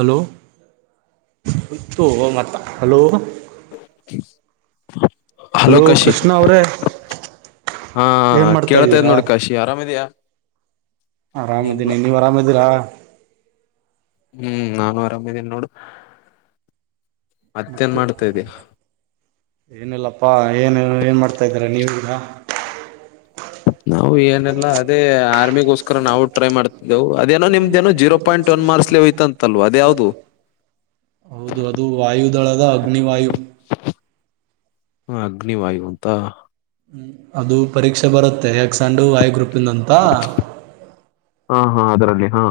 Hello hello. [inaudible] Hello Kashi Krishna ಅವ್ರೇ. ಹಾ ಏನ್ ಮಾಡ್ತಾ ಕೇಳ್ತಾ ಇದ್ ಇದ್ದೀರಾ ನೋಡಿ ಕಾಶಿ ಆರಾಮಿದಿಯಾ. ಆರಾಮದೀನಿ ನೀವ್ ಅರಾಮದೀರಾ. ಹ್ಮ್ ನಾನು ಆರಾಮಿದಿನಿ ನೋಡು. ಮತ್ತೇನ್ ಮತ್ತೆ ಮಾಡ್ತಾಯಿದಿಯ ಏನಿಲ್ಲಪ್ಪಾ ಏನು ಏನ್ ಮಾಡ್ತಾ ಇದ್ದೀರ ನೀವ ಈಗ ನಾವು ಏನಲ್ಲಾ ಅದೇ ಆರ್ಮಿಗೋಸ್ಕರ ನಾವು ಟ್ರೈ ಮಾಡ್ತಿದ್ದೆವು ಅದೇನೋ ನಿಮ್ದೇಏನೋ ಜೀರೋ ಪಾಯಿಂಟ್. ಟು ಮಾರ್ಸ್ಲಿ ಹಯ್ತಂತಲ್ವಾ ಅದ ಯಾವ್ದು ಹೌದು ಅದು ವಾಯುದೊಳಗ ಅಗ್ನಿವಾಯು ಹ ಅಗ್ನಿವಾಯು ಅಂತ ಅದು ಪರೀಕ್ಷೆ ಬರುತ್ತೆ ಎಕ್ಸ ಅಂಡು ವೈ ಗ್ರೂಪಿಂದಂತ ಹಾ ಹಾ ಅದರಲ್ಲಿ ಹಾ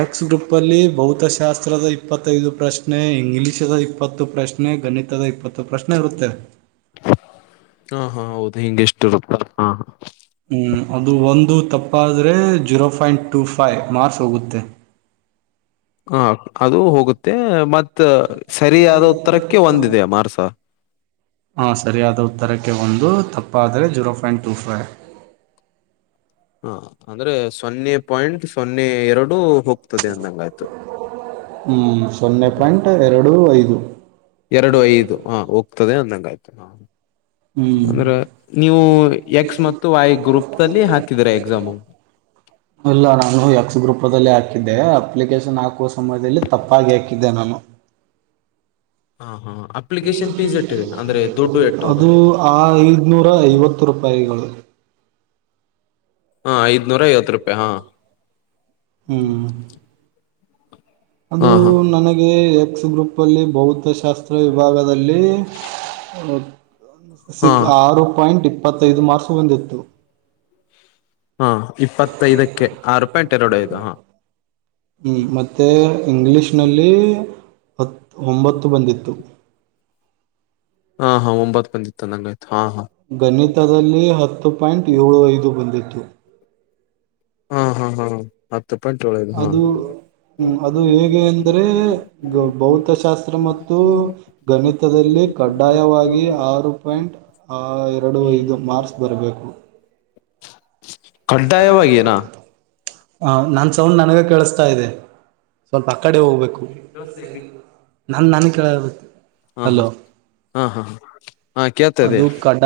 ಎಕ್ಸ್ ಗ್ರೂಪ್ ಅಲ್ಲಿ ಭೌತಶಾಸ್ತ್ರದ ಇಪ್ಪತ್ತೈದು ಪ್ರಶ್ನೆ ಇಂಗ್ಲಿಷದ ಇಪ್ಪತ್ತು ಪ್ರಶ್ನೆ [unintelligible] ಗಣಿತದ ಇಪ್ಪತ್ತು ಪ್ರಶ್ನೆ ಇರುತ್ತೆ ಹಾ ಹಾ ಹೌದು [unintelligible] ಹ ಹ್ಮ್ ಅದು ಒಂದು ತಪ್ಪಾದರೆ zero point two five marks ಹೋಗುತ್ತೆ ಹ ಅದು ಹೋಗುತ್ತೆ ಮತ್ತ್ ಸರಿಯಾದ ಉತ್ತರಕ್ಕೆ ಒಂದಿದೆ ಮಾರ್ಕ್ಸ ಹಾ ಸರಿಯಾದ ಉತ್ತರಕ್ಕೆ ಒಂದು ತಪ್ಪಾದರೆ ಜೀರೋ ಪಫಾಯಿಂಟ್ ಟು ಫೈ [inaudible] ಹಾ ಅಂದ್ರೆ ಸೊನ್ನೆ ಪಾಯಿಂಟ್ ಸೊನ್ನೆ ಎರಡು ಹೋಗ್ತದೆ ಅಂದಂಗಾಯ್ತು ಹ್ಮ್ ಸೊನ್ನೆ ಪಾಯಿಂಟ್ ಎರಡು ಐದು ಎರಡು ಐದು ಹಾ ಹೋಗ್ತದೆ ಅಂದಂಗ ಆಯ್ತು ಹ ಹ್ಮ್ ಅಂದ್ರೆ ನೀವು ಎಕ್ಸ್ ಮತ್ತು ವೈ ಗ್ರೂಪ್ ಅಲ್ಲಿ ಹಾಕಿದರಾ ಎಕ್ಸಾಮು ಅಲ್ಲ ನಾನು ಎಕ್ಸ್ ಗ್ರೂಪದಲ್ಲಿ ಹಾಕಿದ್ದೆ ಅಪ್ಲಿಕೇಶನ್ ಹಾಕುವ ಸಮಯದಲ್ಲಿ ತಪ್ಪಾಗಿ ಹಾಕಿದ್ದೆ ನಾನು ಹಾ ಹಾ ಅಪ್ಲಿಕೇಶನ್ ಫೀಸ್ ಎಟ್ಟಿದೆ ಅಂದ್ರೆ ದುಡ್ಡು [inaudible] ಎಟ್ಟುದು ಅದು ಹಾ ಐದ್ನೂರ ಐವತ್ತು ರೂಪಾಯಿಗಳು ಹಾ ಐದನೂರ ಐವತ್ತು ರೂಪಾಯಿ ಹಾ ಹ್ಮ್ ಅದು ಹಾ ಹಾ ನನಗೆ ಎಕ್ಸ್ ಗ್ರೂಪ್ ಅಲ್ಲಿ ಭೌತಶಾಸ್ತ್ರ ವಿಭಾಗದಲ್ಲಿ [unintelligible] ಹಾ ಸಿಕ್ ಆರು ಪಾಯಿಂಟ್ ಇಪ್ಪತ್ತೈದು ಮಾರ್ಸ್ ಬಂದಿತ್ತು ಹಾ ಇಪ್ಪತ್ತೈದಕ್ಕೆ ಆರು ಪಾಯಿಂಟ್ ಎರಡು ಐದು ಹಾ ಹ್ಮ್ ಮತ್ತೆ ಇಂಗ್ಲೀಷ್ ನಲ್ಲಿ ಹತ್ತ್ ಒಂಬತ್ತು ಬಂದಿತ್ತು ಹಾ ಹಾ ಒಂಬತ್ ಬಂದಿತ್ತು ನಂಗ [unintelligible] ಗಣಿತದಲ್ಲಿ ಹತ್ತು ಪಾಯಿಂಟ್ ಏಳು ಐದು ಬಂದಿತ್ತು ಹಾ ಹಾ ಹಾ ಹತ್ತು ಪಾಯಂಟ್ ಏಳು ಐದು ಹಾ ಅದು ಹ್ಮ್ ಅದು ಹೇಗೆ ಅಂದ್ರೆ ಭೌತಶಾಸ್ತ್ರ ಮತ್ತು ಗಣಿತದಲ್ಲಿ ಕಡ್ಡಾಯವಾಗಿ ಆರು ಪಾಯಿಂಟ್ ಎರಡು ಐದು ಮಾರ್ಕ್ಸ್ ಬರಬೇಕು ಕಡ್ಡಾಯವಾಗೀನಾ ಹಾ ನನ್ನ ಸೌಂಡ್ ನನಗೆ ಕೇಳಿಸ್ತಾ ಇದೆ ಸ್ವಲ್ಪ ಅ ಕಡೆ ಹೋಗ್ಬೇಕು ನನ್ದ ನನ್ ಕೇಳಬೇ [unintelligible] ಹಾ ಹಾ ಹಾ ಹಾ ಹಾ [unintelligible] ಅದು ಕಡ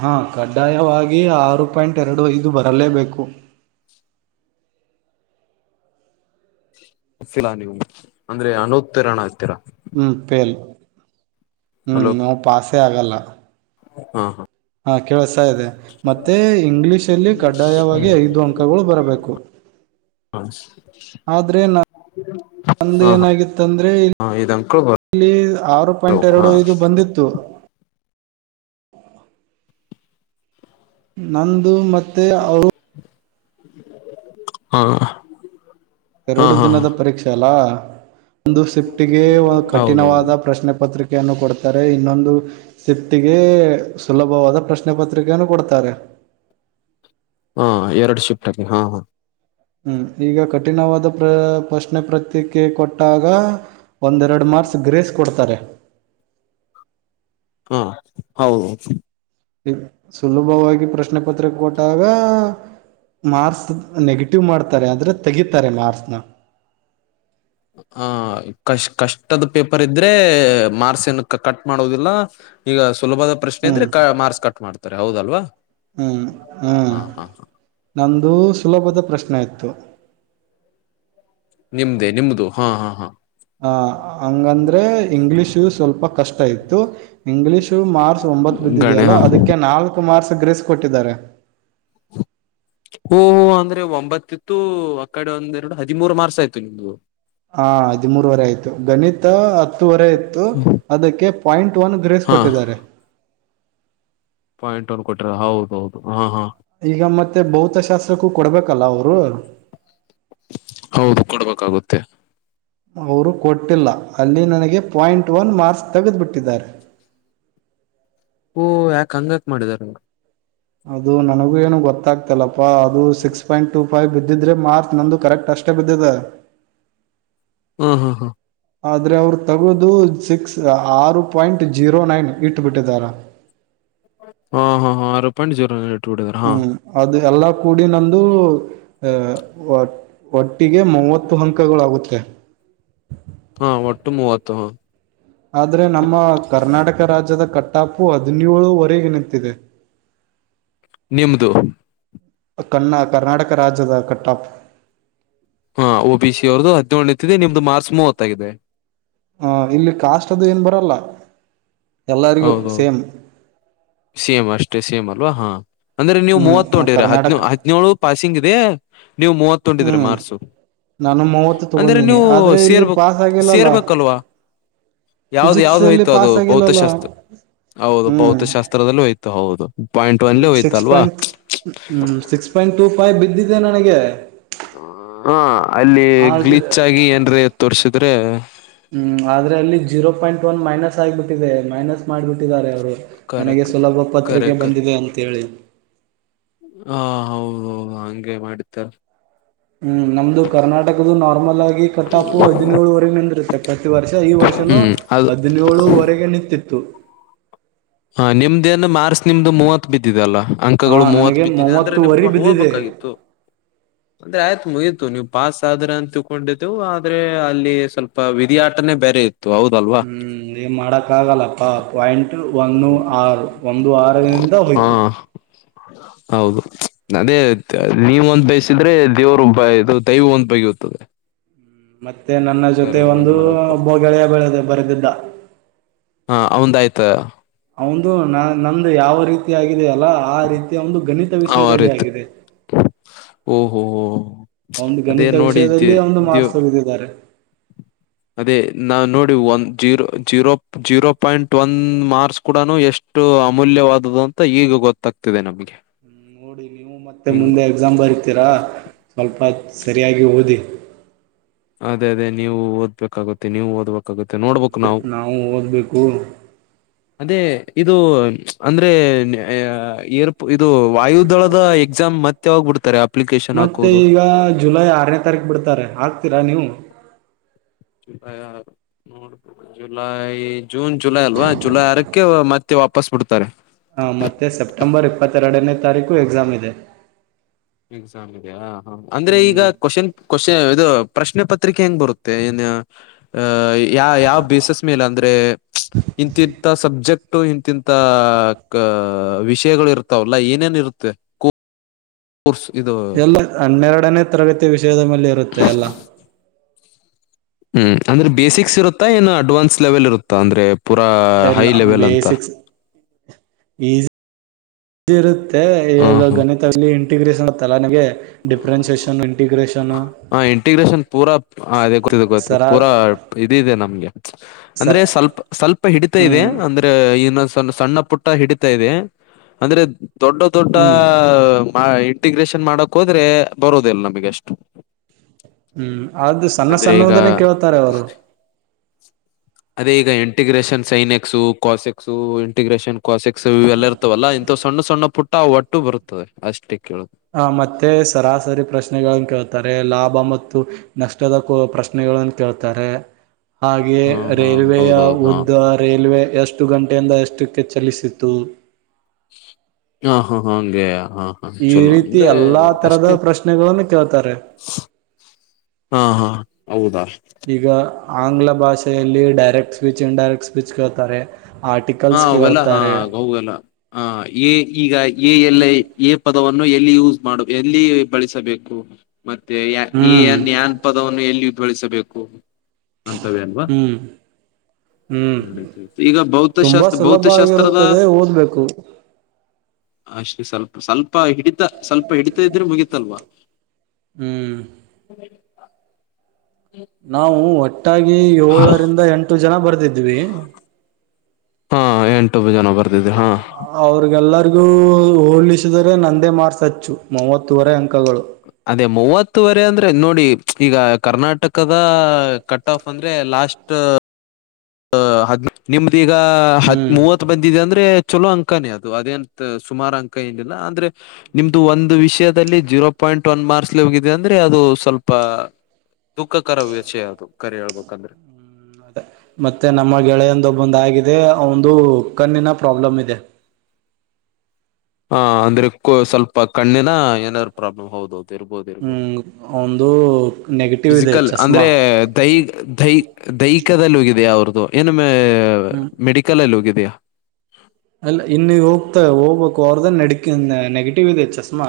ಹಾ ಕಡ ಕಡ್ಡಾಯವಾಗಿ ಆರು ಪಾಯಿಂಟ್ ಎರಡು ಐದು ಬರಲೇಬೇಕು [unintelligible] ನೀವು ಅಂದ್ರೆ ಅನುತ್ತಿರಣ [unintelligible] ಹೂ ಫೇಲ್ ಹೊ ಹಲೋ ನಾವು ಪಾಸೇ ಆಗಲ್ಲ ಹಾ ಹಾ ಕೇಳಿಸ್ತಾ ಇದೆ ಮತ್ತೆ ಇಂಗ್ಲಿಷಲ್ಲಿ ಕಡ್ಡಾಯವಾಗಿ ಐದು ಅಂಕಗಳು ಬರಬೇಕು ಆದ್ರೆ [unintelligible] [unintelligible] [unintelligible] ಹಾ ಏನಾಗಿತ್ತಂದ್ರೆ ಹಾ ಇದ್ ಅಂಕಲ್ ಇಲ್ಲಿ ಆರು ಬರು ಪಾಯಿಂಟ್ ಎರಡು ಹಾ ಐದು ಬಂದಿತ್ತು ನಂದು ಮತ್ತೆ [unintelligible] ಹಾ ಹಾ ಎರಡು ಹಾ ದಿನದ ಪರೀಕ್ಷೆ ಅಲ್ಲಾ ಒಂದು ಶಿಫ್ಟಗೆ ಹೌದು ಕಠಿಣವಾದ ಪ್ರಶ್ನೆ ಪತ್ರಿಕ್ ಅನ್ನು ಕೊಡ್ತಾರೆ ಇನ್ನೊಂದು ಸ್ವಿಪ್ಟಿಗೆ ಸುಲಭವಾದ ಪ್ರಶ್ನೆ ಪತ್ರಿಕೆಯನ್ನು ಕೊಡ್ತಾರೆ. [unintelligible] ಹಾ ಎರಡು ಶಿಫ್ಟ್ ಹಾ ಹಾ ಹ್ಮ್ ಈಗ ಕಠಿಣವಾದ ಪ್ರ ಪ್ರಶ್ನೆ ಪ್ರತ್ರಿಕೆ ಕೊಟ್ಟಾಗ ಒಂದೆರಡು ಮಾರ್ಕ್ಸ್ ಗ್ರೇಸ್ ಕೊಡ್ತಾರೆ. ಹಾ ಹೌದು ಸುಲಭವಾಗಿ ಪ್ರಶ್ನೆ ಪತ್ರಿಕ್ ಕೊಟ್ಟಾಗ ಮಾರ್ಕ್ಸ್ ನೆಗೆಟಿವ್ ಮಾಡ್ತಾರೆ ಆದರೆ ತೆಗಿತ್ತಾರೆ ಮಾರ್ಕ್ಸ್ ನಾ ಹ ಕಶ್ ಕಷ್ಟದ್ ಪೇಪರ್ ಇದ್ರೆ ಮಾರ್ಕ್ಸ ಏನು ಕಟ್ ಮಾಡೋದಿಲ್ಲ. ಈಗ ಸುಲಭದ ಪ್ರಶ್ನೆ ಹ್ಮ್ ಇದ್ರೆ ಕ ಮಾರ್ಕ್ಸ್ ಕಟ್ ಮಾಡ್ತಾರೆ ಹೌದಲ್ವಾ ಹ್ಮ್ ಹ್ಮ್ ಹಾ ಹಾ ಹಾ ನಮ್ಮದು ಸುಲಭದ ಪ್ರಶ್ನೆ ಇತ್ತು. ನಿಮ್ದೆ ನಿಮ್ದು ಹಾ ಹಾ ಹಾ ಹ ಹಂಗಂದ್ರೆ ಇಂಗ್ಲೀಷು ಸ್ವಲ್ಪ ಕಷ್ಟ ಇತ್ತು ಇಂಗ್ಲೀಷ್ ಮಾರ್ಕ್ಸ್ ಒಂಬತ್ತು ಗಣೆ ಬಿದ್ದಿದೆಯಲ್ಲ ಹಾ ಅದಕ್ಕೆ ನಾಲ್ಕು ಮಾರ್ಕ್ಸ ಗ್ರೇಸ್ ಕೊಟ್ಟಿದ್ದಾರೆ. ಓ ಹ ಅಂದ್ರೆ ಒಂಬತ್ತು ಇತ್ತು ಆ ಕಡೆ ಒಂದ್ ಎರಡು ಹದಿಮೂರು ಮಾರ್ಕ್ಸ ಆಯ್ತು ನಿಮ್ದು ಹಾ ಹದಿಮೂರವರೆ ಆಯ್ತು ಗಣಿತ ಹತ್ತುವರೆ ಇಯಿತ್ತು ಅದಕ್ಕೆ ಪಾಯಿಂಟ್ ಒನ್ ಗ್ರೇಸ್ ಹಾ ಕೊಟ್ಟಿದ್ದಾರೆ ಪಾಯಿಂಟ್ ಒನ್ ಗ್ರೇಸ್ ಕೊಟ್ಟ್ರ ಹೌದ್ ಹೌದು ಹಾ ಹಾ ಈಗ ಮತ್ತೆ ಭೌತಶಾಸ್ತ್ರಕ್ಕೂ ಕೊಡ್ಬೇಕಲ್ಲ ಅವರೂ ಹೌದು ಕೊಡ್ಬೇಕಾಗುತ್ತೆ. ಅವರು ಕೊಟ್ಟಿಲ್ಲ ಅಲ್ಲಿ ನನಗೆ ಪಾಯಿಂಟ್ ಒನ್ ಮಾರ್ಕ್ಸ್ ತೆಗೆದುಬಿಟ್ಟಿದ್ದಾರೆ. [unintelligible] ಓ ಯಾಕ್ ಹಂಗಕ್ ಮಾಡಿದ್ದಾರೆ. ಅದು ನನಗೆ ಏನು ಗೊತ್ತಾಗ್ತಾಯಿಲ್ಲಪ್ಪಅದು ಸಿಕ್ಸ್ ಪಾಯಿಂಟ್ ಟು ಯ ಬಿದ್ದಿದ್ರೆ ಮಾರ್ಕ್ಸ್ ನಂದು ಕರೆಕ್ಟ್ ಅಷ್ಟೇ ಬಿದ್ದಿದೆ. ಹ್ಮ ಹ್ಮ್ ಹ್ಮ ಆದ್ರೆ ಅವರು ತಗೋದು ಸಿಕ್ಸ್ ಆರು ಪಾಯಿಂಟ್ ಜೀರೋ ನೈನ್ ಇಟ್ಬಿಟ್ಟಿದಾರೆ‌. [unintelligible] ಹ ಹ ಆರು ಪಾಯಿಂಟ್ ಜೀರೋ ಏಟು ಹ್ಮ್ ಅದು ಎಲ್ಲಾ ಕೂಡಿ ನಂದು ಅ ಒ ಒಟ್ಟಿಗೆ ಮೂವತ್ತು ಅಂಕಗಳಾಗುತ್ತೆ. ಹಾ ಒಟ್ಟು ಮೂವತ್ತು ಅಂದ್ರೆ ನಮ್ಮ ಕರ್ನಾಟಕ ರಾಜ್ಯದ ಕಟ್ಟ್ ಟಾಪು ಹದಿನೇಳು ವಾರೆಗೆ ನಿಂತಿದೆ. ನಿಮ್ದು ಕನ್ನ ಕರ್ನಾಟಕ ರಾಜ್ಯದ ಕಟ್ಟಾಪ್ ಹಾ ಒ ಬಿ ಸಿ ಅವ್ರದ್ದು ಹದಿನೇಳು ನಿಂತ್ತಿದೆ ನಿಮ್ದು ಮಾರ್ಕ್ಸ ಮೂವತ್ತಾಗಿದೆ. ಹ ಇಲ್ಲಿ ಕಾಸ್ಟ್ ಅದು ಏನ್ ಬರಲ್ಲ ಎಲ್ಲಾರಿಗು ಹೌದೌದು ಸೇಮ್ ಕ್ಕೆ ಸೇಮ್ ಅಲ್ವಾ ಹಾ ಅಂದ್ರೆ ನೀವು ಹ್ಮ್ ಮೂವತ್ತು ನೋಡಿರಾ ಕರ್ನಾಟಕ ಹದಿನೇಳು ಪಾಸಿಂಗ್ ಇದೆ. ನೀವು ಮೂವತ್ತು ಒಂದಿದ್ರ ಹ್ಮ್ ಮಾರ್ಕ್ಸು ನಾನು ಮೂವತ್ತು ಅಂದ್ರೆ ತಗೊಂದೀನಿ ನೀವು ಆದ್ರೆ ಇಲ್ಲಿ ಸೇರ್ಬೇಕು ಪಾಸ್ ಆಗಿಲ್ಲ ಅಲ್ಲ. ಸೇರ್ಬೇಕಲ್ವಾ ಯಾವ್ದ್ ಫಿಸಿಕ್ಸ್ ಯಾವ್ದ್ ಅಲ್ಲಿ ಹೋಯ್ತು ಅದು ಪಾಸ್ ಆಗಿಲ್ಲ ಅಲ್ಲ ಭೌತಶಾಸ್ತ್ರ ಹೌದು ಭೌತಶಾಸ್ತ್ರದಲ್ಲಿ ಹೋಯ್ತು ಹೌದು ಪಾಯಿಂಟ್ ಅಲ್ಲಿ ಸಿಕ್ಸ್ ಹೋಯ್ತುಲ್ವಾ ಪಾಯಿಂಟ್ ಹ್ಮ್ ಸಿಕ್ಸ್ ಪಾಯಿಂಟ್ ಟೂ ಫೈವ್ ಬಿದ್ದಿದೆೆ ನನಗೆ ಹ ಅಲ್ಲಿ ಆದ್ರ ಗ್ಲಿಚ್ ಆಗಿ ಏನ್ರೆ ತೋರ್ಸಿದ್ರೆ ಹ್ಮ್ ಆದ್ರ ಅಲ್ಲಿ ಜೀರೋ ಪಾಯಿಂಟ್ ಒನ್ ಮೈನಸ್ ಆಗ್ಬಿಟ್ಟಿದೆ ಮೈನಸ್ ಮಾಡ್ಬಿಟ್ಟಿದ್ದಾರೆ ಅವರು ನನಗೆ ಕರೆಕ್ ಸುಲಭ ಪತ್ರಿಕೆ ಕರೆಕ್ರ್ ಬಂದಿದೆ ಅಂತ ಹೇಳಿ. ಹ ಹೌ ಹೌ ಹಂಗೆ ಮಾಡಿದ್ದಾ ಹ್ಮ್ ನಮ್ದು ಕರ್ನಾಟಕದ ನಾರ್ಮಲ್ ಆಗಿ ಕಟಾಪು ಹದಿನೇಳುವರೆಗಂದಿರುತ್ತೆ ಪ್ರತಿ ವರ್ಷ ಈ ವಷ್ ಹ್ಮ್ ಅದು ಹದಿನೇಳುವರೆಗೆ ನಿಂತಿತ್ತು ಹ ನಿಮ್ದೇಏನ್ ಮಾರ್ಚ್ ನಿಮ್ದು ಮೂವತ್ ಬಿದ್ದಿದೆಲ್ಲಾ ಹಾ ಅಂಕಗಳು ಮೂವತ್ತು ನನಗೆ ಬಿದ್ದಿದೆ ಅಂದ್ರೆ ನಿಮಗ್ ಮೂವತ್ತುವರಿ ಬಿದ್ದಿದೆ ಹೋಗ್ಬೇಕಾಗಿತ್ತು ಅಂದ್ರೆ ಆಯ್ತು ಮುಗಿ ಇ ನೀವು ಪಾಸ್ ಆದ್ರೆ ಅಂತಕೊಂಡಿದ್ದು ಆದ್ರೆ ಅಲ್ಲಿ ಸ್ವಲ್ಪ ವಿಧಿಯಾಟನೇ ಬೇರೆ ಇತ್ತು. ಹೌದಲ್ವಾ ಹ್ಮ್ ನೀ ಮಾಡಕ್ ಆಗಲ್ಲಪ್ಪಾ ಪಾಯಿಂಟ್ ಎ ಒಂದು ಆರು ಒಂದು ಆರಿಂದ ಹಾ ಹೋಯ್ತು ಹೌದು ಅದೇ ನೀವ ಒಂದ್ ಬಯಸಿದ್ರೆ ದೇವರು ಬ ಇದು ದೈವ ಒಂದ್ ಬೈ [unintelligible] ಮತ್ತೆ ನನ್ನ ಜೊತೆ ಒಂದು ಬ ಒಬ್ಬ ಗೆಳೆಯ ಬೆಳೆದ ಬರೆದಿದ್ದ ಹ ಅವಂದ್ ಆಯ್ತ ಅವದು ನ ನಂದುದ ಯಾವ ರೀತಿ ಆಗಿದ ಅಲ್ಲ ಆ ರೀತಿ ಒಂದು ಗಣಿತ ಅವ ವಿಷಯದಲ್ಲಿ ಆಗಿದೆ ಹ್ಮ ಅವಂದು ಗಣಿತ ವಿಷಯದಲ್ಲಿ ಒಂದು ಮಾರ್ಕ್ಸ್ ತಗಿದಿದ್ದಾರೆ ಅದೇ ನಾ ನೋಡಿ ಒ zero zero zero point one marks ಕೂಡ ಎಷ್ಟು ಅಷ್ಟು ಅಮೂಲ್ಯವಾದದ್ದು ಅಂತ ಈಗ ಗೊತ್ತಾಗ್ತಿದೆ ನಮ್ಗೆ [unintelligible] ಮತ್ತೆ ಹಿಂಗ್ ಮುಂದೆ ಎಕ್ಸಾಮ್ ಬರಿತೀರಾ ಸ್ವಲ್ಪ ಸರಿಯಾಗಿ ಓದಿ ಅದೇ ಅದೇ ನೀವು ಓದ್ಬೇಕಾಗುತ್ತೆ ನೀವು ಓದ್ಬೇಕಾಗುತ್ತೆ ನೋಡ್ಬೇಕು ನಾವು ಅದೇ ಇದು ಅಂದ್ರೆ ಏರ್ ಇದು ವಾಯುದಳದ ಎಕ್ಸಾಮ್ ಮತ್ತೆ ಹೋಗ್ಬಿಡ್ತ ಮತ್ತೆ ಈಗ ಜುಲೈ ಆರನೇ ತಾರೀಕು ಬಿಡ್ತಾರೆ ಹಾಕಗ್ತೀರಾ ನೀವು ಜುಲೈ ನೋಡ್ ಜುಲೈ ಜೂನ್ ಜುಲೈ ಅಲ್ವಾ ಜುಲೈ ಅರಕ್ಕೆ ಮತ್ತೆ ವಾಪಸ್ ಬಿಡ್ತಾರೆ ಹಾ ಮತ್ತೆ ಸೆಪ್ಟೆಂಬರ್ ಇಪ್ಪತ್ತೆರಡನೇ ತಾರೀಕು ಎಕ್ಸಾಮ್ ಇದೆ ಎಕ್ಸಾಮ್ ಇದೆ ಹ ಅಂದ್ರೆ ಈಗ ಹ್ಮ್ ಕೋಶನ್ ಕೋಶ ಇದು ಪ್ರಶ್ನೆ ಪತ್ರಿಕೆ ಹೆಂಗ್ ಬರುತ್ತೆ ಏನ್ ಅ ಯ ಯಾವ ಬೇಸಸ್ ಮೇಲೆ ಅಂದ್ರೆ ಇಂತಿಂತ ಸಬ್ಜೆಕ್ಟ್ ಇಂತಿಂತಾ ವಿಷಯಗಳು ಇರ್ತಾವಲ್ಲಾ ಏನೇನ್ ಇರುತ್ತೆ ಕೋರ್ಸ್ ಇದು ಎಲ್ಲ ಹನ್ನೆರಡನೇ ತರಗತಿ ವಿಷಯದ ಮೇಲೆ ಇರುತ್ತೆ ಎಲ್ಲಾ ಹ್ಮ್ ಅಂದ್ರೆ ಬೇಸಿಕ್ಸ್ ಇರುತ್ತಾ ಏನ ಅಡ್ವಾನ್ಸ್ ಲೆವೆಲ್ ಇರುತ್ತಾ ಅಂದ್ರೆ ಪೂರಾ ಹೈ ಎಲ್ಲ ಲೆವೆಲ್ ಅಂತ ಬೇಸಿಕ್ಸ್ ಇ ಇರುತ್ತೆ ಹ ಈಗ ಹ ಗಣಿತಲ್ಲಿ ಇಂಟಿಗ್ರೇಷನ್ ಆತ್ತಲ್ಲ ನನಗೆ ಡಿಫ್ರೆನ್ಸಿಯೇಷನ್ ಇಂಟಿಗ್ರೇಷನ್ ಹ ಇಂಟಿಗ್ರೇಷನ್ ಪೂರಾ ಗೊತ್ತ ಗೊತ್ತ ಸರ ಪೂರಾ ಇದ ಇದೆ ನಮ್ಗೆ ಅಂದ್ರೆ ಸರ್ ಸ್ವಲ್ಪ ಸ್ವಲ್ಪ ಹಿಡಿತ ಇದೆ ಹ್ಮ್ ಅಂದ್ರೆನ್ ಸಣ ಸಣ್ಣ ಪುಟ್ಟ ಹಿಡಿತಾ ಇದೆ ಅಂದ್ರೆ ದೊಡ್ಡ ದೊಡ್ಡ ಹ್ಮ್ ಇಂಟಿಗ್ರೇಷನ್ ಮಾಡಕ್ ಹೋದ್ರೆ ಬರೋದಿಲ್ಲ ನಮಗೆ ಅಷ್ಟೇ ಹ್ಮ್ ಆದ ಸಣ್ಣ ಸಣ್ಣದನೇ ಕೇಳ್ತಾರೆ ಅವರು ಅದೇ ಈಗ integration sine x cos x integration cos x ಇವೆಲ್ಲ ಇರ್ತವಲ್ಲ ಇಂತಥ ಸ್ಣ್ ಸಣ್ಣ ಸಣ್ಣ ಪುಟ್ಟ ಒಟ್ಟು ಬರುತ್ತದೆ ಅಷ್ಟಕ್ಕೆ. ಹ ಮತ್ತೆ. ಸರಾಸರಿ ಪ್ರಶ್ನೆಗಳನ್ನು ಕೇಳ್ತಾರೆ ಲಾಭ ಮತ್ತು ನಷ್ಟದ ಪ್ರಶ್ನೆಗಳನ್ನು ಕೇಳ್ತಾರೆ. ಹಾಗೆ ಹಾ ಹಾ ರೇಲ್ವೆಯ ಹೌದೌದು ಹಾ ಒಂದು ರೇಲ್ವೆ. ಎಷ್ಟು ಗಂಟೆಯಿಂದ ಎಷ್ಟಕ್ಕೆ ಚಲಿಸಿತು. ಹಾ ಹಾ ಹಾ ಹಂಗೇ. ಈ ರೀತಿ ಎಲ್ಲಾ ತರದ ಪ್ರಶ್ನೆಗಳನ್ ಕೇಳ್ತಾರೆ. ಹಾ ಹಾ ಹೌದಾ. ಈಗ ಆಂಗ್ಲ ಭಾಷೆಯಲ್ಲಿ ಡೈರೆಕ್ಟ್ ಸ್ಪೀಚ್ ಇನ್ಡೈರೆಕ್ಟ್ ಸ್ಪೀಚ್ ಕೇತಾರೆ. ಹಾ ಅವೆಲ್ಲ ಹಾಲ್ಲ ಹ ಈಗ ಎಲ್ಲ ಪದ. ಎಲ್ಲಿ ಯೂಸ್ ಮಾಡ ಎಲ್ಲಿ ಬಳಸಬೇಕು. ಮತ್ತೆ ಯ ಹ್ಮ್ ಈನ್ನ್ ಪದವನ್ನು ಎಲ್ಲಿಯ ಬಳಸಬೇಕು. ಅಂತವ ಅಲ್ವಾ ಹ್ಮ್ ಹ್ಮ್ ನೋಡ ಈಗ ಬೌ ತುಂಬಾ ಸುಲಭ ಆಗಿರುತ್ತದೆ ಓದ್ಬೇಕು ಅಷ್ಟೇ ಸ್ವಲ್ಪ ಸ್ವಲ್ಪ ಸ್ಪ ಹಿಡಿತ ಸ್ವಲ್ಪ ಹಿಡಿತ ಇದ್ರೆ ಮುಗಿತಲ್ವಾ ಹ್ಮ್ ನಾವು ಒಟ್ಟಾಗಿ ಹಾ ಏಳರಿಂದ ಎಂಟು ಜನ ಬರ್ದಿದ್ವಿ ಹಾ ಎಂಟುಬ್ ಜನ ಬರು ಅವ್ರಿಗೆಲ್ಲರಿಗ ಹೋಿಸಿದ್ರೆ ನಂದೇ ಮಾರ್ಸಚ್ಚು ಮೂವತ್ತವರೆ ಅ ಅದೇ ಮೂವತ್ತು ಹತ್ತುವರೆ ಅಂದ್ರೆ ನೋಡಿ ಈಗ ಕರ್ನಾಟಕದ ಕಟ್ ಆಫ್ ಅಂದ್ರೆ ಲಾಸ್ಟ್ ಅ ಹದ್ ನಿಮ್ದ ಈಗ ಹತ್ ಹ್ಮ್ ಮೂವತ್ ಬಂದಿದೆ ಅಂದ್ರೆ ಚಲೋ ಅಂಕಾನೇ ಅದು ಅದೇಂತ ಸುಮಾರು ಅಂಕ ಏನಿಲ್ಲ ಅಂದ್ರೆ ನಿಮ್ದು ಒಂದು ವಿಷಯದಲ್ಲಿ ಜೀರೋ ಪಾಯಿಂಟ್ ಪಿಂಟ್ ಒ ಮಾರ್ಕ್ಸ್ೋಗಿದೆ ಅಂದ್ರೆ ಅದು ಸ್ವಲ್ಪ ದುಃಖಕರ ವಿಷಯ ಅದು ಕರಿ ಹೇಳ್ಬೇಕಂದ್ರೆ ಅದೇ ಮತ್ತೆ ನಮ್ಮ ಗೆಳೆಯಂದಬ್ಬಂದ ಆಗಿದೆ ಒಂದು ಕಣ್ಣಿನ ಪ್ರಾಬ್ಲಮ್ ಇದೆ ಹಾ ಅಂದ್ರೆ ಸ್ವಲ್ಪ ಕಣ್ಣಿನ ಏನಾದಾರ ಪ್ರಾಬ್ಲಮ್ ಹೌದೌದು ಇರ್ಬೋದು ಇರ್ಬೋದು ಹ್ಮ್ ಒಂದು ನೆಗೆಟಿವ್ ಇದೆ ಫಿಸಿಕಲ್ ಚಸ್ಮಾ ಅಂದ್ರೆ ದೈ ದೈ ದೈಹಿಕದದಲ್ಲಿ ಹೋಗಿದ್ಯಾ ಅವ್ರದ್ದು ಏನಮ್ಮ ಹ್ಮ್ ಮೆಡಿಕಲ್ ಅಲ್ಲಿ ಹೋಗಿದೆಯಾ ಮತ್ತ ಓಬಕ್ ಅವದ ನಡಕ್ಕ ನೆಗಟಿವ್ ಇದೆ ಚಷ್ಮಾ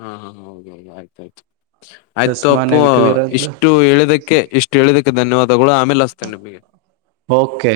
ಹಾ ಹಾ ಹೆ ಹೆ ಆಯ್ತಾಯಯ್ತು ಆಯ್ತು ಚಸ್ಮಾ ಅಪ್ಪು ನೆಗೆಟಿವ್ ಇರತ್ತ ಇಷ್ಟು ಹೇಳಿದಕ್ಕೆ ಇಷ್ಟು ಹೇಳಿದಕ್ಕೆ ಧನ್ಯವಾದ ಗಳು ಆಮೇಲೆ ಅ್ತೆ ನಿಮಗೆ ಓಕೆ